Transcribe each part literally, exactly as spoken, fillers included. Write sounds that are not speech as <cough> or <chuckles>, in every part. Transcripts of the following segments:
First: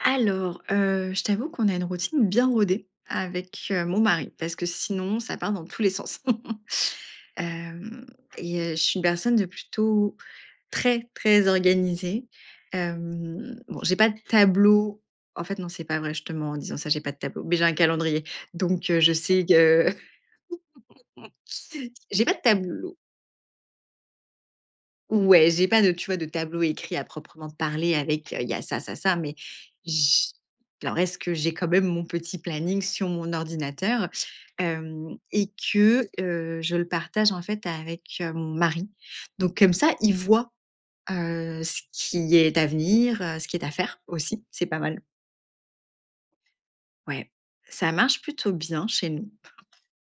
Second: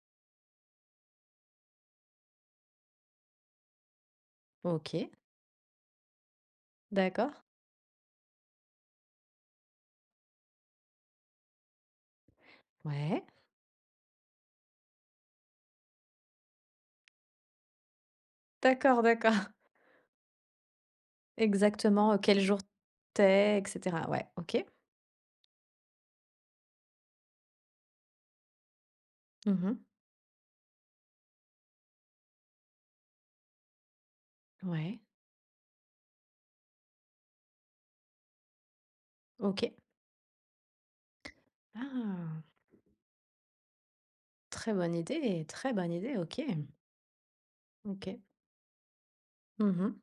Alors, heu, je t'avoue qu'on a une routine bien rodée, avec, heu, mon mari, parce que OK. sinon, ça part dans tous les sens. <chuckles> D'accord. Hem, et heu, je suis une personne de plutôt très, très organisée. Ouais. Hem, bon, j'ai pas de tableau en fait, non, c'est pas vrai, je te ments en disant ça. J'ai pas de tableau, mais j'ai un calendrier, donc D'accord, je sais d'accord. que <laughs> Exactement, j'ai pas quel de jour tableau. tu es, et cetera, ouais, OK. Ouais, j'ai pas de tu vois? De tableau écrit à proprement parler avec il y a ça ça ça, mais Mmh mh. j alors, est-ce que j'ai quand même mon petit planning sur mon ordinateur, Ouais. hem, et que, heu, je le partage en fait avec, heu, mon mari, donc comme OK. ça, il voit, heu, ce qui Ah! est à venir, heu, ce qui est à faire aussi, c'est Très pas bonne mal. idée, très bonne idée. OK. Ouais, ça OK. marche plutôt bien, chez nous. Mmh mh.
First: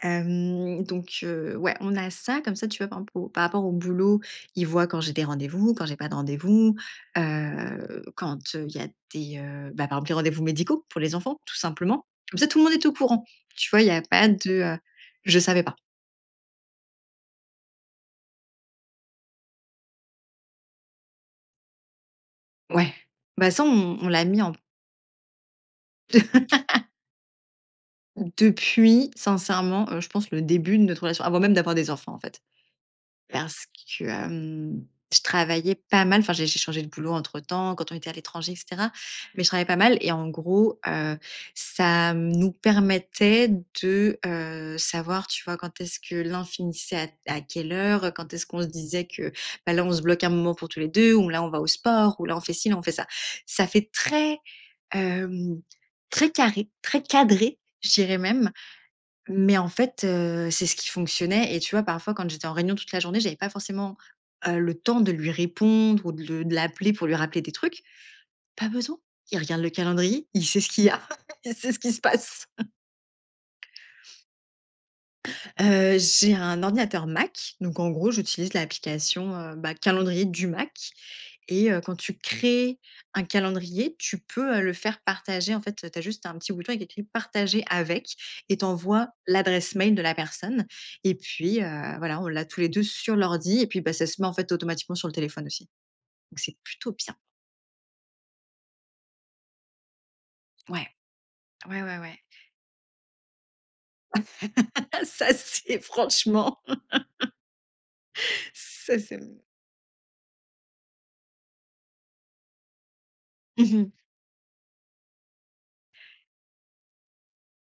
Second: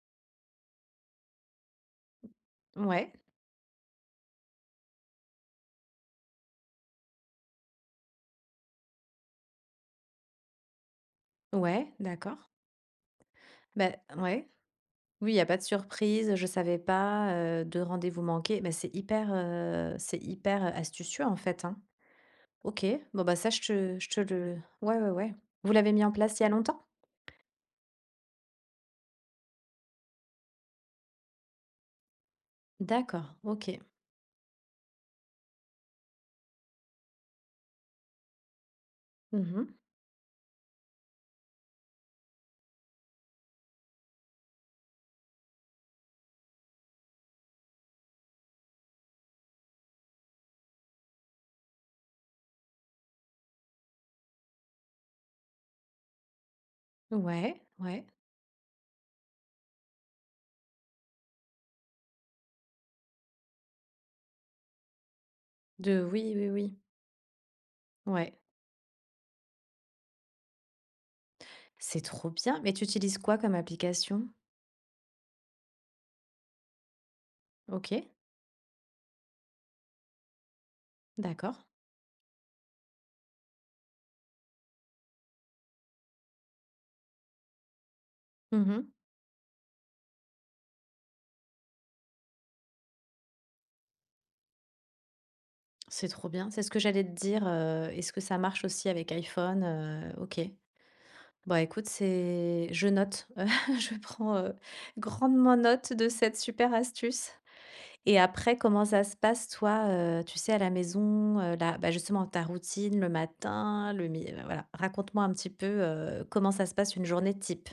Hem, donc heu, ouais, on a ça, comme ça, tu vois? Par Ouais. exemple au par rapport au boulot, ils voient quand j'ai des rendez-vous, quand j'ai pas de rendez-vous, heu, quand il y a des, heu, ben par exemple des rendez-vous médicaux pour les enfants tout Ouais, simplement. Comme ça d'accord. tout le monde est au courant. Tu vois? Il y Beh a pas ouais. de, heu, Oui, il je y a pas de savais pas. surprise, je savais pas, heu, de rendez-vous manqués, mais c'est hyper, heu c'est hyper astucieux en fait, hein. OK, Ouais, bon bah, ça, bah je ça, on te on je te l'a mis en le p ouais ouais ouais. Vous l'avez mis en place il y a longtemps? <laughs> Depuis, sincèrement, je pense, le début de notre relation, avant même d'avoir des enfants, en fait. D'accord, Parce OK. que, hem, je travaillais pas mal, enfin, j'ai j'ai changé de boulot entre temps quand on était à l'étranger, et cetera, Mmh mais je travaillais pas mh. mal et en gros, heu, ça mmh, nous permettait de, heu, savoir, tu vois? Quand est-ce que l'un finissait à t à quelle heure, quand est-ce qu'on se disait que bah là, on se bloque un moment pour tous les deux ou là, on va au sport ou là, on fait ci, là on fait ça. Ça fait très, hem, très carré, très Ouais, cadré, je ouais. dirais même, mais en fait, heu, c'est ce qui fonctionnait, et tu vois? Parfois, quand j'étais en réunion toute la journée, j'avais pas forcément, heu, le temps de lui De répondre ou de oui, le oui, de oui. l'appeler pour lui rappeler des trucs. Ouais. Pas besoin. Il regarde le calendrier, il sait ce qu'il y a, <laughs> il sait ce qui se C'est trop passe. bien, mais tu utilises quoi, comme application? Heu, j'ai un ordinateur Mac, donc en OK. gros j'utilise l'application, heu, bah, calendrier du Mac D'accord. et heu, quand tu crées un calendrier, tu peux, heu, le faire partager en fait tu as juste un petit bouton avec écrit «Partager avec» et tu Mmh mh. envoies l'adresse mail de la personne, et puis, heu, voilà, on l'a tous les deux sur l'ordi et puis bah, ça se met en fait, automatiquement sur le téléphone aussi, C'est trop donc bien. c'est C'est ce que plutôt j'allais te bien. dire, heu est-ce que ça marche aussi avec iPhone, heu? OK. Ouais, Bah, ouais, écoute, ouais, ouais. c'est je note. <chuckles> Je prends, heu, <laughs> Ça, grandement c'est note de cette franchement super astuce, et <laughs> après, comment ça, ça se c'est, mmh passe toi, heu, tu sais à la maison, heu, la bah justement ta routine, le Mmh matin, mh. le mi heu, voilà, raconte-moi un petit peu, heu, comment ça se passe une journée type?